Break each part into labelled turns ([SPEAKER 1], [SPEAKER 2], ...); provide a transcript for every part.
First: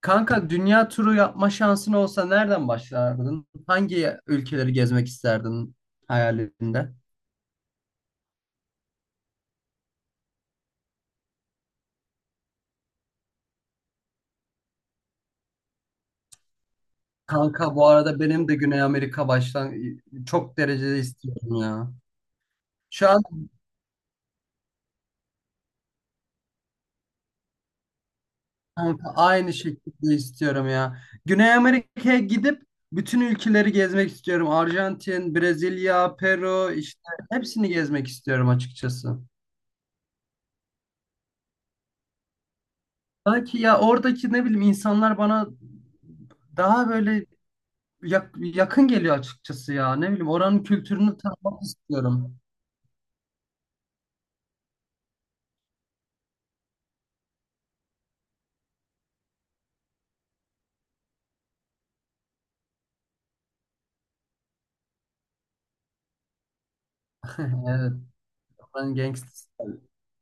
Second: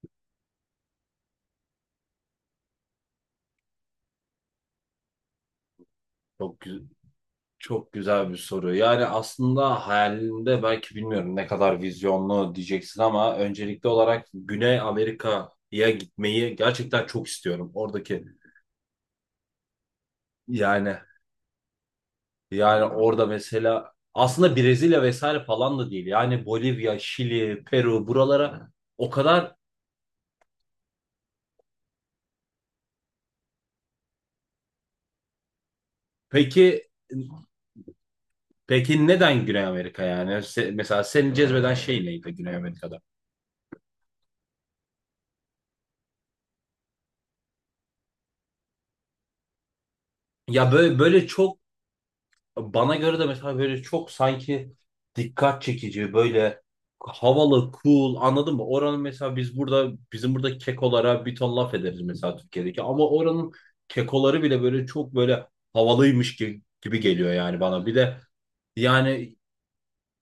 [SPEAKER 1] Kanka dünya turu yapma şansın olsa nereden başlardın? Hangi ülkeleri gezmek isterdin
[SPEAKER 2] Çok, gü-
[SPEAKER 1] hayalinde?
[SPEAKER 2] çok güzel bir soru. Yani aslında hayalinde belki bilmiyorum ne kadar vizyonlu diyeceksin ama öncelikli olarak Güney Amerika'ya gitmeyi gerçekten çok istiyorum.
[SPEAKER 1] Kanka bu arada
[SPEAKER 2] Oradaki
[SPEAKER 1] benim de Güney Amerika baştan çok
[SPEAKER 2] yani
[SPEAKER 1] derecede istiyorum ya.
[SPEAKER 2] yani
[SPEAKER 1] Şu an
[SPEAKER 2] orada mesela aslında Brezilya vesaire falan da değil. Yani Bolivya, Şili, Peru buralara o
[SPEAKER 1] kanka aynı
[SPEAKER 2] kadar
[SPEAKER 1] şekilde istiyorum ya. Güney Amerika'ya gidip bütün ülkeleri gezmek istiyorum. Arjantin, Brezilya, Peru
[SPEAKER 2] peki
[SPEAKER 1] işte hepsini gezmek istiyorum
[SPEAKER 2] peki
[SPEAKER 1] açıkçası.
[SPEAKER 2] neden Güney Amerika yani? Mesela seni cezbeden şey neydi Güney Amerika'da?
[SPEAKER 1] Belki ya oradaki ne bileyim insanlar bana daha böyle yakın geliyor açıkçası ya. Ne bileyim oranın
[SPEAKER 2] Ya böyle
[SPEAKER 1] kültürünü
[SPEAKER 2] böyle çok,
[SPEAKER 1] tanımak istiyorum.
[SPEAKER 2] bana göre de mesela böyle çok sanki dikkat çekici, böyle havalı, cool anladın mı? Oranın mesela bizim burada kekolara bir ton laf ederiz mesela Türkiye'deki ama oranın kekoları bile böyle çok böyle havalıymış gibi geliyor yani bana.
[SPEAKER 1] Evet.
[SPEAKER 2] Bir de
[SPEAKER 1] Oranın
[SPEAKER 2] yani
[SPEAKER 1] gangsters.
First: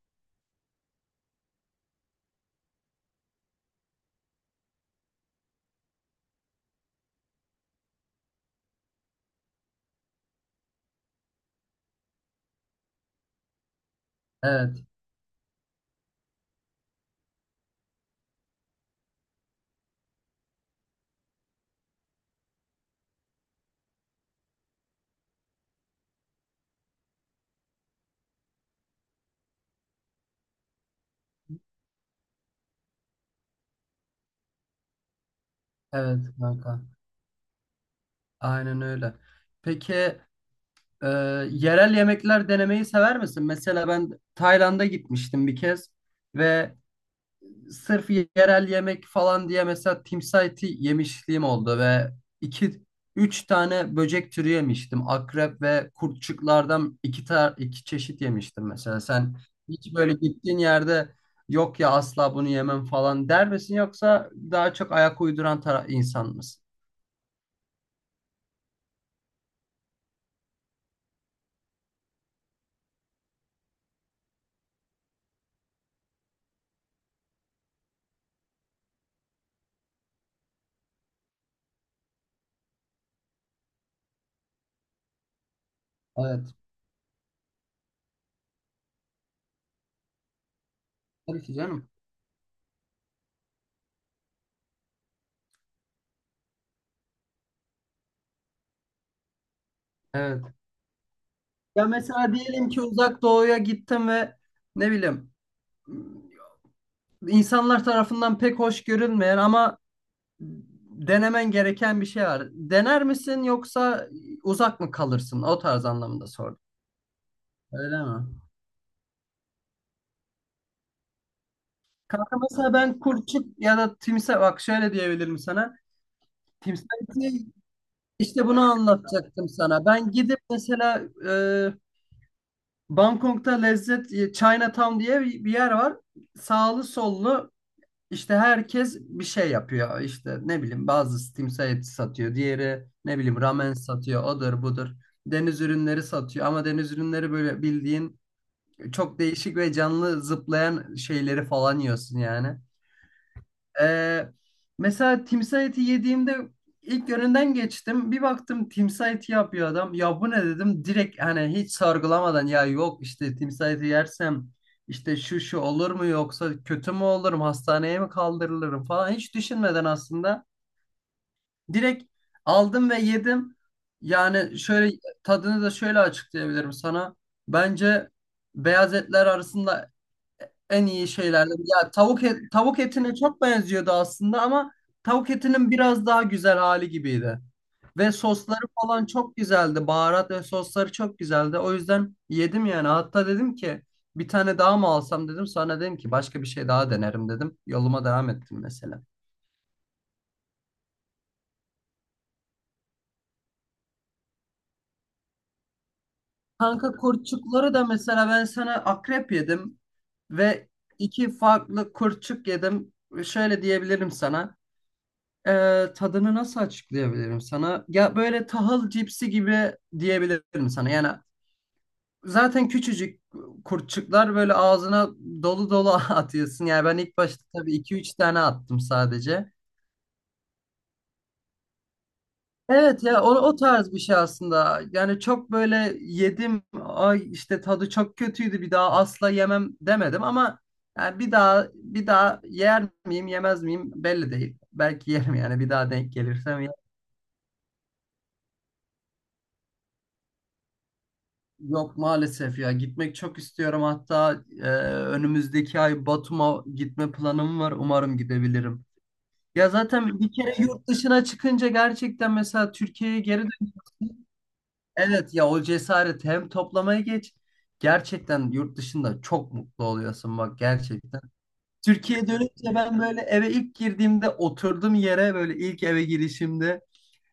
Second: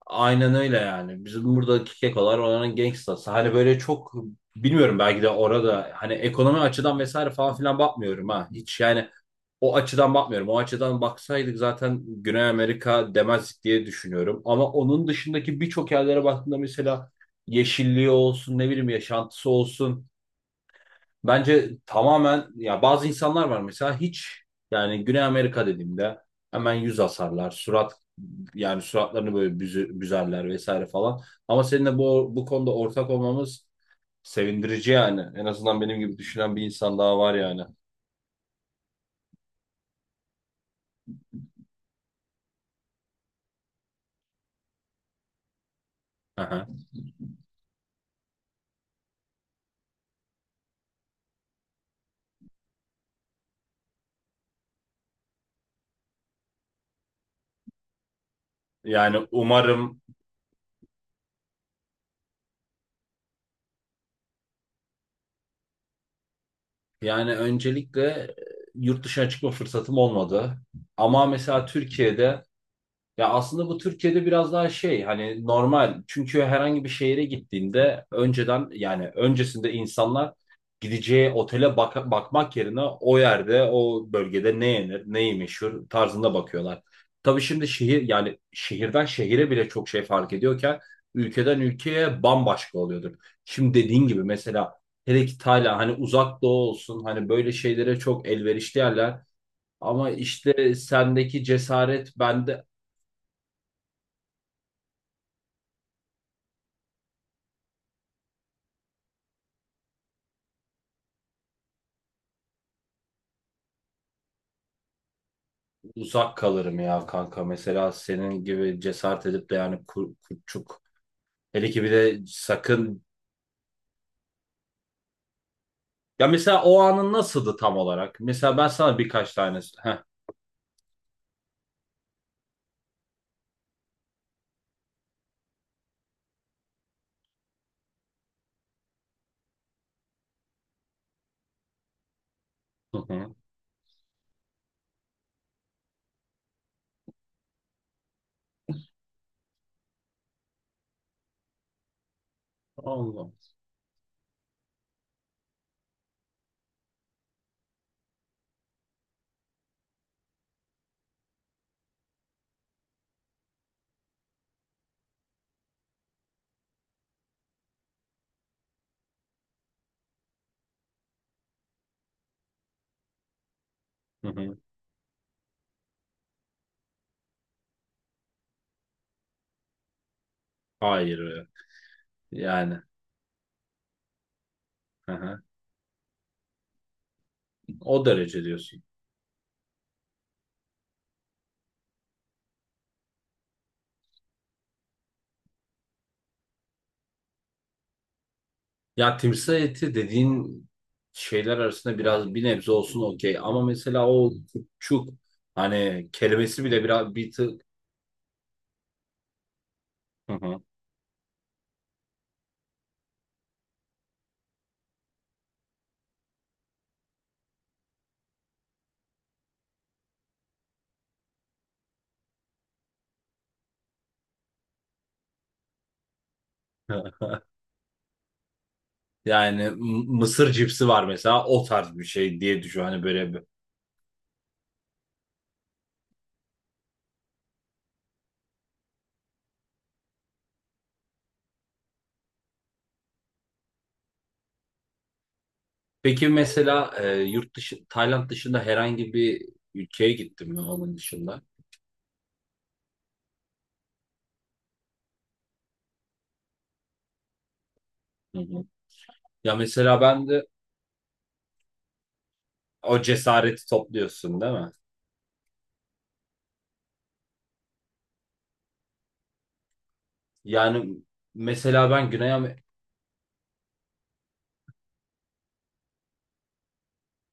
[SPEAKER 2] aynen öyle yani. Bizim buradaki kekolar oranın gangstası. Hani böyle çok bilmiyorum, belki de orada hani ekonomi açıdan vesaire falan filan bakmıyorum ha. Hiç yani o açıdan bakmıyorum. O açıdan baksaydık zaten Güney Amerika demezdik diye düşünüyorum. Ama
[SPEAKER 1] Evet.
[SPEAKER 2] onun dışındaki birçok yerlere baktığında mesela yeşilliği olsun, ne bileyim yaşantısı olsun. Bence tamamen, ya bazı insanlar var mesela hiç yani Güney Amerika dediğimde hemen yüz asarlar, surat yani suratlarını böyle büzerler vesaire falan. Ama seninle bu konuda ortak olmamız sevindirici yani. En azından benim gibi
[SPEAKER 1] Evet
[SPEAKER 2] düşünen bir
[SPEAKER 1] kanka.
[SPEAKER 2] insan daha var yani.
[SPEAKER 1] Aynen öyle. Peki e, yerel yemekler denemeyi sever misin? Mesela ben Tayland'a gitmiştim bir kez
[SPEAKER 2] Aha.
[SPEAKER 1] ve sırf yerel yemek falan diye mesela timsah eti yemişliğim oldu ve iki üç tane böcek türü yemiştim. Akrep ve kurtçuklardan iki çeşit yemiştim mesela.
[SPEAKER 2] Yani
[SPEAKER 1] Sen hiç
[SPEAKER 2] umarım.
[SPEAKER 1] böyle gittiğin yerde yok ya asla bunu yemem falan der misin yoksa daha çok ayak uyduran insan mısın?
[SPEAKER 2] Yani öncelikle yurt dışına çıkma fırsatım olmadı. Ama mesela Türkiye'de ya aslında bu Türkiye'de biraz daha şey hani normal. Çünkü herhangi bir şehire gittiğinde önceden yani öncesinde insanlar gideceği otele bakmak yerine o yerde o bölgede ne yenir, neyi meşhur tarzında
[SPEAKER 1] Evet.
[SPEAKER 2] bakıyorlar. Tabii şimdi şehir yani şehirden şehire bile çok şey fark ediyorken
[SPEAKER 1] Tabii ki
[SPEAKER 2] ülkeden
[SPEAKER 1] canım.
[SPEAKER 2] ülkeye bambaşka oluyordur. Şimdi dediğin gibi mesela hele ki Tayland, hani uzak doğu olsun, hani böyle şeylere çok elverişli yerler. Ama
[SPEAKER 1] Evet.
[SPEAKER 2] işte sendeki
[SPEAKER 1] Ya
[SPEAKER 2] cesaret
[SPEAKER 1] mesela
[SPEAKER 2] bende
[SPEAKER 1] diyelim ki uzak doğuya gittim ve ne bileyim insanlar tarafından pek hoş görülmeyen ama denemen gereken bir şey var. Dener misin yoksa uzak mı kalırsın? O tarz anlamında
[SPEAKER 2] uzak
[SPEAKER 1] sordum.
[SPEAKER 2] kalırım ya kanka. Mesela
[SPEAKER 1] Öyle mi?
[SPEAKER 2] senin gibi cesaret edip de yani kurtçuk. Hele ki bir de
[SPEAKER 1] Kanka mesela ben
[SPEAKER 2] sakın.
[SPEAKER 1] kurçuk ya da timsah bak şöyle diyebilirim sana.
[SPEAKER 2] Ya mesela o
[SPEAKER 1] Timsah
[SPEAKER 2] anın
[SPEAKER 1] eti-
[SPEAKER 2] nasıldı tam olarak?
[SPEAKER 1] işte
[SPEAKER 2] Mesela
[SPEAKER 1] bunu
[SPEAKER 2] ben sana birkaç
[SPEAKER 1] anlatacaktım
[SPEAKER 2] tane.
[SPEAKER 1] sana.
[SPEAKER 2] Heh.
[SPEAKER 1] Ben gidip mesela e, Bangkok'ta lezzet Chinatown diye bir yer var. Sağlı sollu İşte herkes bir şey yapıyor. İşte ne bileyim bazı timsah eti satıyor. Diğeri
[SPEAKER 2] Hı
[SPEAKER 1] ne
[SPEAKER 2] hı.
[SPEAKER 1] bileyim ramen satıyor. Odur budur. Deniz ürünleri satıyor. Ama deniz ürünleri böyle bildiğin çok değişik ve canlı zıplayan şeyleri falan yiyorsun yani.
[SPEAKER 2] Allah.
[SPEAKER 1] Ee, mesela timsah eti yediğimde ilk yönünden geçtim. Bir baktım timsah eti yapıyor adam. Ya bu ne dedim. Direkt hani hiç sorgulamadan ya yok işte timsah eti yersem işte şu şu olur mu yoksa kötü mü olurum hastaneye mi kaldırılırım falan hiç düşünmeden aslında direkt aldım ve yedim.
[SPEAKER 2] Hı hı.
[SPEAKER 1] Yani şöyle tadını da şöyle açıklayabilirim sana. Bence beyaz etler arasında en iyi
[SPEAKER 2] Hayır.
[SPEAKER 1] şeylerden. Ya tavuk
[SPEAKER 2] Yani.
[SPEAKER 1] etine çok benziyordu aslında ama
[SPEAKER 2] Hı
[SPEAKER 1] tavuk
[SPEAKER 2] hı.
[SPEAKER 1] etinin biraz daha güzel hali gibiydi.
[SPEAKER 2] O
[SPEAKER 1] Ve
[SPEAKER 2] derece
[SPEAKER 1] sosları
[SPEAKER 2] diyorsun.
[SPEAKER 1] falan çok güzeldi. Baharat ve sosları çok güzeldi. O yüzden yedim yani. Hatta dedim ki bir tane daha mı alsam dedim. Sonra dedim ki başka bir şey daha denerim dedim. Yoluma devam ettim mesela.
[SPEAKER 2] Ya timsah eti dediğin şeyler arasında biraz bir nebze olsun okey. Ama mesela o kurtçuk hani kelimesi bile
[SPEAKER 1] Kanka
[SPEAKER 2] biraz bir tık.
[SPEAKER 1] kurtçukları da mesela ben sana akrep yedim
[SPEAKER 2] Hı hı.
[SPEAKER 1] ve iki farklı kurtçuk yedim. Şöyle diyebilirim sana. Tadını nasıl açıklayabilirim sana? Ya böyle tahıl cipsi gibi diyebilirim sana. Yani zaten küçücük kurtçuklar böyle ağzına dolu dolu atıyorsun. Yani ben ilk başta tabii iki üç tane attım sadece.
[SPEAKER 2] Yani mısır cipsi var mesela, o tarz bir şey diye düşün hani
[SPEAKER 1] Evet ya o,
[SPEAKER 2] böyle bir.
[SPEAKER 1] o tarz bir şey aslında. Yani çok böyle yedim, ay işte tadı çok kötüydü bir daha asla yemem demedim ama yani bir daha bir daha yer miyim yemez miyim belli değil. Belki yerim yani bir daha denk
[SPEAKER 2] Peki
[SPEAKER 1] gelirsem.
[SPEAKER 2] mesela yurt dışı Tayland dışında herhangi bir ülkeye gittin mi onun dışında?
[SPEAKER 1] Yok maalesef ya gitmek çok istiyorum hatta önümüzdeki ay Batum'a gitme planım var umarım
[SPEAKER 2] Hı hı.
[SPEAKER 1] gidebilirim.
[SPEAKER 2] Ya
[SPEAKER 1] Ya
[SPEAKER 2] mesela
[SPEAKER 1] zaten
[SPEAKER 2] ben
[SPEAKER 1] bir
[SPEAKER 2] de
[SPEAKER 1] kere yurt dışına çıkınca gerçekten mesela
[SPEAKER 2] o
[SPEAKER 1] Türkiye'ye geri
[SPEAKER 2] cesareti
[SPEAKER 1] dönüyorsun.
[SPEAKER 2] topluyorsun değil mi?
[SPEAKER 1] Evet ya o cesaret hem toplamaya geç gerçekten yurt dışında çok mutlu oluyorsun bak
[SPEAKER 2] Yani
[SPEAKER 1] gerçekten.
[SPEAKER 2] mesela ben
[SPEAKER 1] Türkiye'ye
[SPEAKER 2] Güney Amerika
[SPEAKER 1] dönünce ben böyle eve ilk girdiğimde oturduğum yere böyle ilk eve girişimde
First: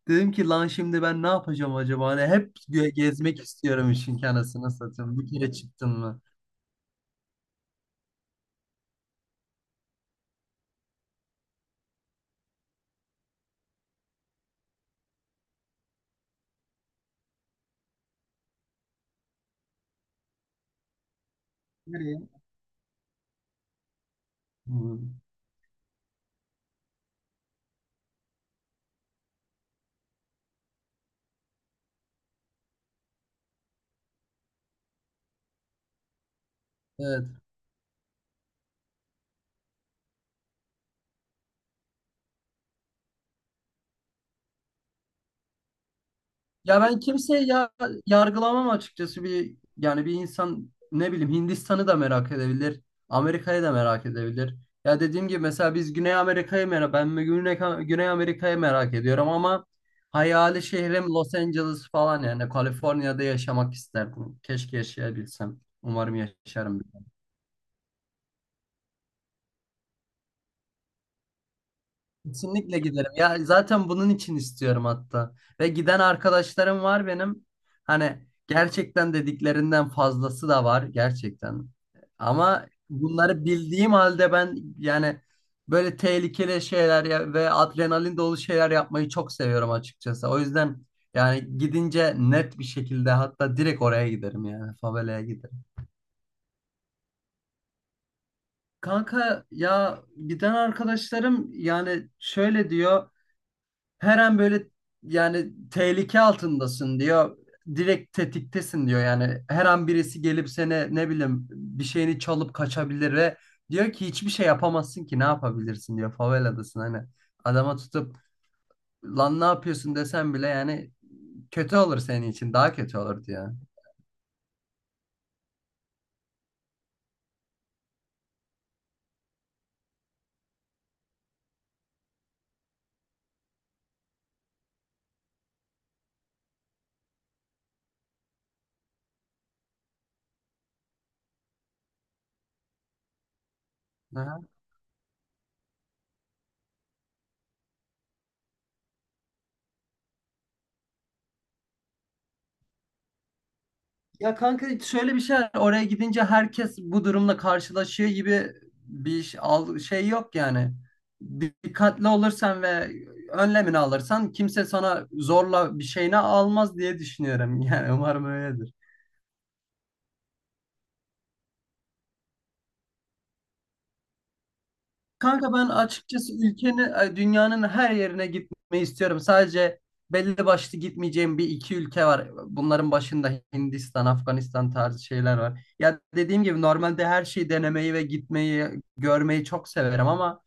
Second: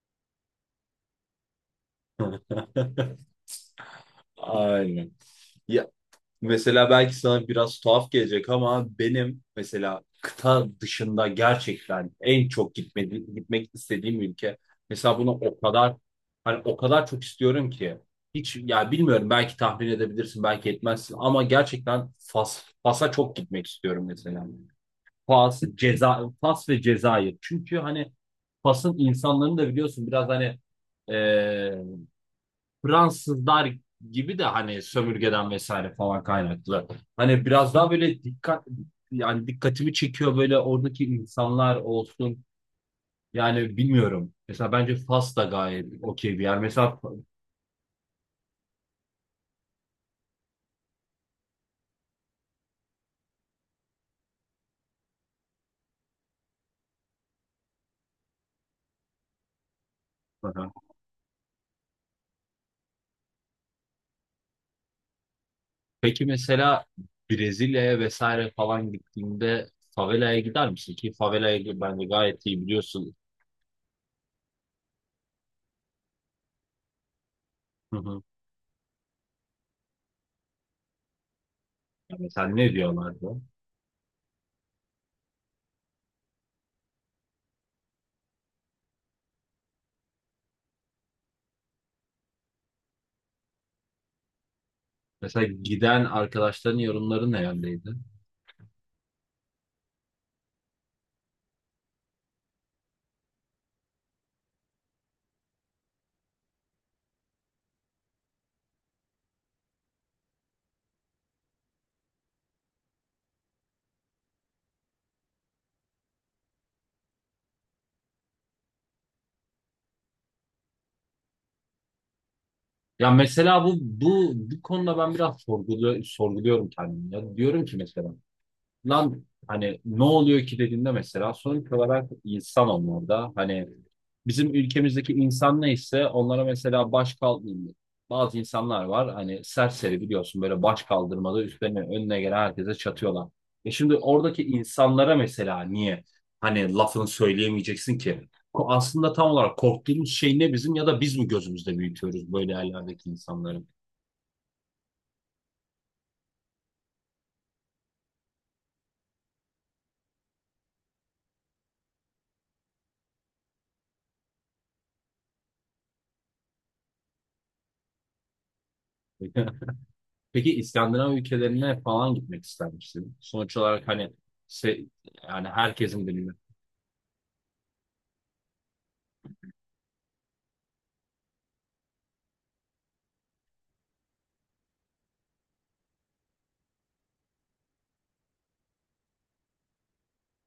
[SPEAKER 1] dedim ki lan şimdi ben ne yapacağım acaba? Hani hep gezmek istiyorum işin kanasını
[SPEAKER 2] aynen.
[SPEAKER 1] satayım. Bir kere çıktın mı?
[SPEAKER 2] Mesela belki sana biraz tuhaf gelecek ama benim mesela kıta dışında gerçekten en çok gitmek istediğim ülke. Mesela bunu o kadar, hani o kadar çok istiyorum ki hiç ya bilmiyorum, belki tahmin edebilirsin belki etmezsin ama gerçekten
[SPEAKER 1] Nereye?
[SPEAKER 2] Fas'a çok gitmek istiyorum mesela.
[SPEAKER 1] Hmm.
[SPEAKER 2] Fas, Fas ve Cezayir. Çünkü hani Fas'ın insanlarını da biliyorsun biraz hani Fransızlar gibi de hani sömürgeden vesaire falan kaynaklı.
[SPEAKER 1] Evet.
[SPEAKER 2] Hani biraz daha böyle dikkat yani dikkatimi çekiyor böyle oradaki insanlar olsun. Yani bilmiyorum. Mesela bence Fas da gayet okey bir yer.
[SPEAKER 1] Ya
[SPEAKER 2] Mesela
[SPEAKER 1] ben kimseyi ya yargılamam açıkçası bir yani bir insan ne bileyim Hindistan'ı da merak edebilir. Amerika'yı da merak edebilir. Ya dediğim gibi mesela biz Güney Amerika'yı merak ben de Güney Amerika'yı merak ediyorum ama hayali şehrim Los Angeles falan yani Kaliforniya'da yaşamak isterdim. Keşke yaşayabilsem. Umarım
[SPEAKER 2] peki
[SPEAKER 1] yaşarım.
[SPEAKER 2] mesela Brezilya'ya vesaire falan gittiğinde favelaya gider misin ki favelaya bence gayet iyi
[SPEAKER 1] Kesinlikle giderim.
[SPEAKER 2] biliyorsun.
[SPEAKER 1] Ya zaten bunun için istiyorum hatta. Ve giden arkadaşlarım var benim.
[SPEAKER 2] Hı hı.
[SPEAKER 1] Hani gerçekten dediklerinden fazlası da var gerçekten.
[SPEAKER 2] Ya mesela
[SPEAKER 1] Ama
[SPEAKER 2] ne diyorlardı?
[SPEAKER 1] bunları bildiğim halde ben yani böyle tehlikeli şeyler ve adrenalin dolu şeyler yapmayı çok seviyorum açıkçası. O yüzden yani gidince net bir şekilde hatta direkt oraya giderim yani favelaya
[SPEAKER 2] Mesela
[SPEAKER 1] giderim.
[SPEAKER 2] giden arkadaşların yorumları ne yöndeydi?
[SPEAKER 1] Kanka ya giden arkadaşlarım yani şöyle diyor. Her an böyle yani tehlike altındasın diyor. Direkt tetiktesin diyor yani. Her an birisi gelip seni ne bileyim bir şeyini çalıp kaçabilir ve diyor ki hiçbir şey yapamazsın ki ne yapabilirsin diyor. Faveladasın hani. Adama tutup lan ne yapıyorsun desen bile yani kötü olur senin için daha kötü
[SPEAKER 2] Ya
[SPEAKER 1] olur diyor.
[SPEAKER 2] mesela bu konuda ben biraz sorguluyorum kendimi. Ya diyorum ki mesela lan hani ne oluyor ki dediğinde mesela sonuç olarak insan onlarda hani bizim ülkemizdeki insan neyse onlara mesela baş kaldırmıyor. Bazı insanlar var hani serseri biliyorsun böyle baş kaldırmada üstlerine önüne gelen herkese çatıyorlar. E şimdi oradaki insanlara mesela niye hani lafını söyleyemeyeceksin ki? Aslında tam olarak korktuğumuz şey ne bizim, ya da biz mi gözümüzde büyütüyoruz böyle yerlerdeki insanları?
[SPEAKER 1] Ya kanka şöyle bir şey var. Oraya gidince herkes bu durumla karşılaşıyor gibi bir şey. Şey yok yani. Dikkatli olursan ve önlemini alırsan kimse sana zorla bir şeyini almaz diye düşünüyorum. Yani umarım öyledir.
[SPEAKER 2] Peki İskandinav ülkelerine falan gitmek ister misin? Sonuç olarak hani se- yani
[SPEAKER 1] Kanka ben
[SPEAKER 2] herkesin bilimi.
[SPEAKER 1] açıkçası dünyanın her yerine gitmeyi istiyorum. Sadece belli başlı gitmeyeceğim bir iki ülke var. Bunların başında Hindistan, Afganistan tarzı şeyler var. Ya dediğim gibi normalde her şeyi denemeyi ve gitmeyi, görmeyi çok severim ama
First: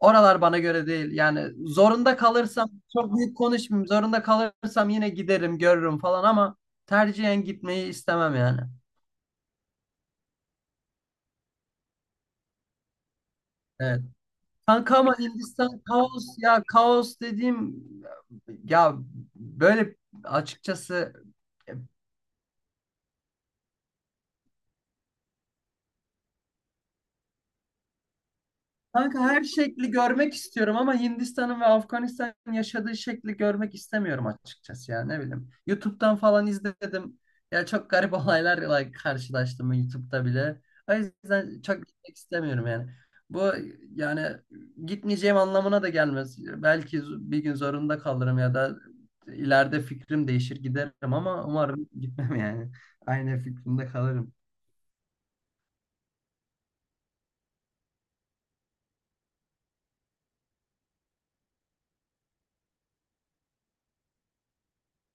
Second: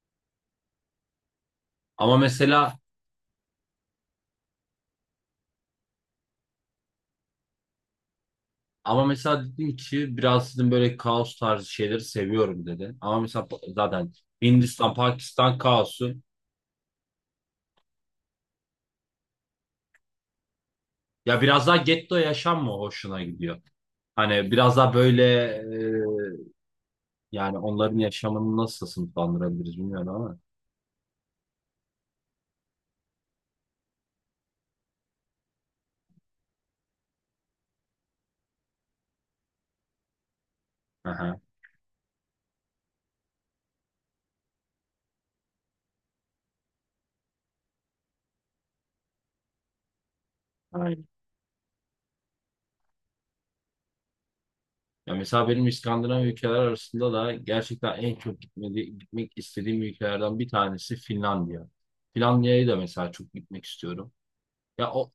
[SPEAKER 1] oralar bana göre değil. Yani zorunda
[SPEAKER 2] Ama
[SPEAKER 1] kalırsam
[SPEAKER 2] mesela
[SPEAKER 1] çok büyük konuşmayayım. Zorunda kalırsam yine giderim, görürüm falan ama tercihen gitmeyi istemem yani.
[SPEAKER 2] ama mesela dedin ki biraz sizin böyle kaos tarzı şeyleri seviyorum dedi. Ama mesela
[SPEAKER 1] Evet.
[SPEAKER 2] zaten Hindistan,
[SPEAKER 1] Kanka ama
[SPEAKER 2] Pakistan
[SPEAKER 1] Hindistan
[SPEAKER 2] kaosu.
[SPEAKER 1] kaos ya kaos dediğim ya böyle açıkçası.
[SPEAKER 2] Ya biraz daha getto yaşam mı hoşuna gidiyor? Hani biraz daha böyle e, yani onların yaşamını nasıl
[SPEAKER 1] Kanka her
[SPEAKER 2] sınıflandırabiliriz
[SPEAKER 1] şekli
[SPEAKER 2] bilmiyorum
[SPEAKER 1] görmek
[SPEAKER 2] ama.
[SPEAKER 1] istiyorum ama Hindistan'ın ve Afganistan'ın yaşadığı şekli görmek istemiyorum açıkçası ya ne bileyim. YouTube'dan falan izledim. Ya çok garip olaylarla karşılaştım YouTube'da bile. O
[SPEAKER 2] Aha,
[SPEAKER 1] yüzden çok gitmek istemiyorum yani. Bu yani gitmeyeceğim anlamına da gelmez. Belki bir gün zorunda kalırım ya da ileride fikrim değişir giderim
[SPEAKER 2] aynen.
[SPEAKER 1] ama umarım gitmem yani. Aynı fikrimde kalırım.
[SPEAKER 2] Ya mesela benim İskandinav ülkeler arasında da gerçekten en çok gitmek istediğim ülkelerden bir tanesi Finlandiya. Finlandiya'ya da mesela çok gitmek istiyorum. Ya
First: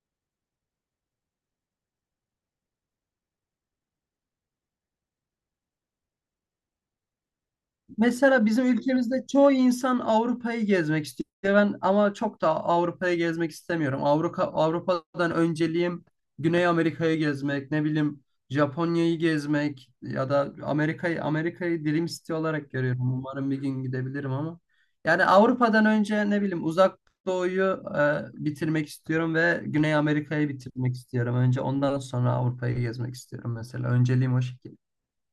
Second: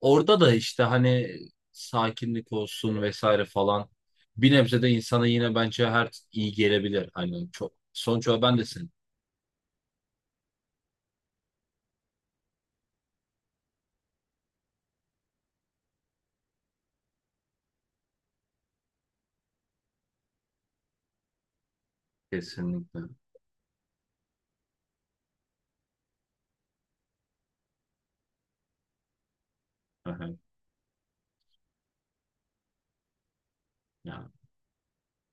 [SPEAKER 2] orada da işte hani sakinlik olsun vesaire falan bir nebze de insana yine bence her iyi gelebilir. Hani çok sonuç olarak
[SPEAKER 1] Mesela
[SPEAKER 2] ben de
[SPEAKER 1] bizim
[SPEAKER 2] sen
[SPEAKER 1] ülkemizde çoğu insan Avrupa'yı gezmek istiyor. Ben ama çok da Avrupa'yı gezmek istemiyorum. Avrupa'dan önceliğim Güney Amerika'yı gezmek, ne bileyim Japonya'yı gezmek ya da Amerika'yı dilim istiyor olarak
[SPEAKER 2] kesinlikle.
[SPEAKER 1] görüyorum. Umarım bir gün gidebilirim ama. Yani Avrupa'dan önce ne bileyim Uzak Doğu'yu bitirmek istiyorum ve Güney
[SPEAKER 2] Hı hı.
[SPEAKER 1] Amerika'yı bitirmek istiyorum. Önce ondan sonra Avrupa'yı gezmek istiyorum mesela.
[SPEAKER 2] Yani
[SPEAKER 1] Önceliğim o şekilde.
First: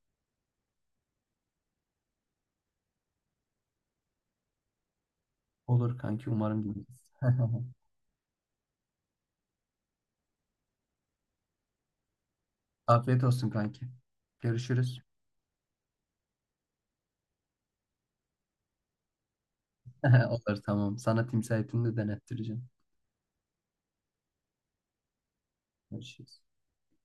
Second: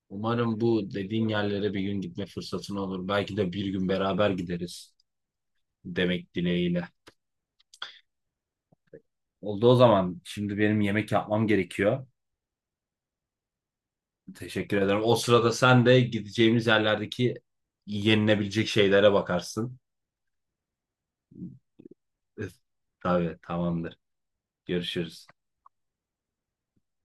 [SPEAKER 2] umarım bu dediğin yerlere bir gün gitme fırsatın olur. Belki de bir gün beraber gideriz
[SPEAKER 1] Olur kanki
[SPEAKER 2] demek
[SPEAKER 1] umarım gideriz.
[SPEAKER 2] dileğiyle. Oldu o zaman. Şimdi benim yemek yapmam gerekiyor.
[SPEAKER 1] Afiyet olsun kanki.
[SPEAKER 2] Teşekkür ederim.
[SPEAKER 1] Görüşürüz.
[SPEAKER 2] O sırada sen de gideceğimiz yerlerdeki yenilebilecek şeylere bakarsın.
[SPEAKER 1] Olur tamam. Sana timsah etini de
[SPEAKER 2] Üf,
[SPEAKER 1] denettireceğim.
[SPEAKER 2] tabii tamamdır. Görüşürüz.
[SPEAKER 1] Görüşürüz.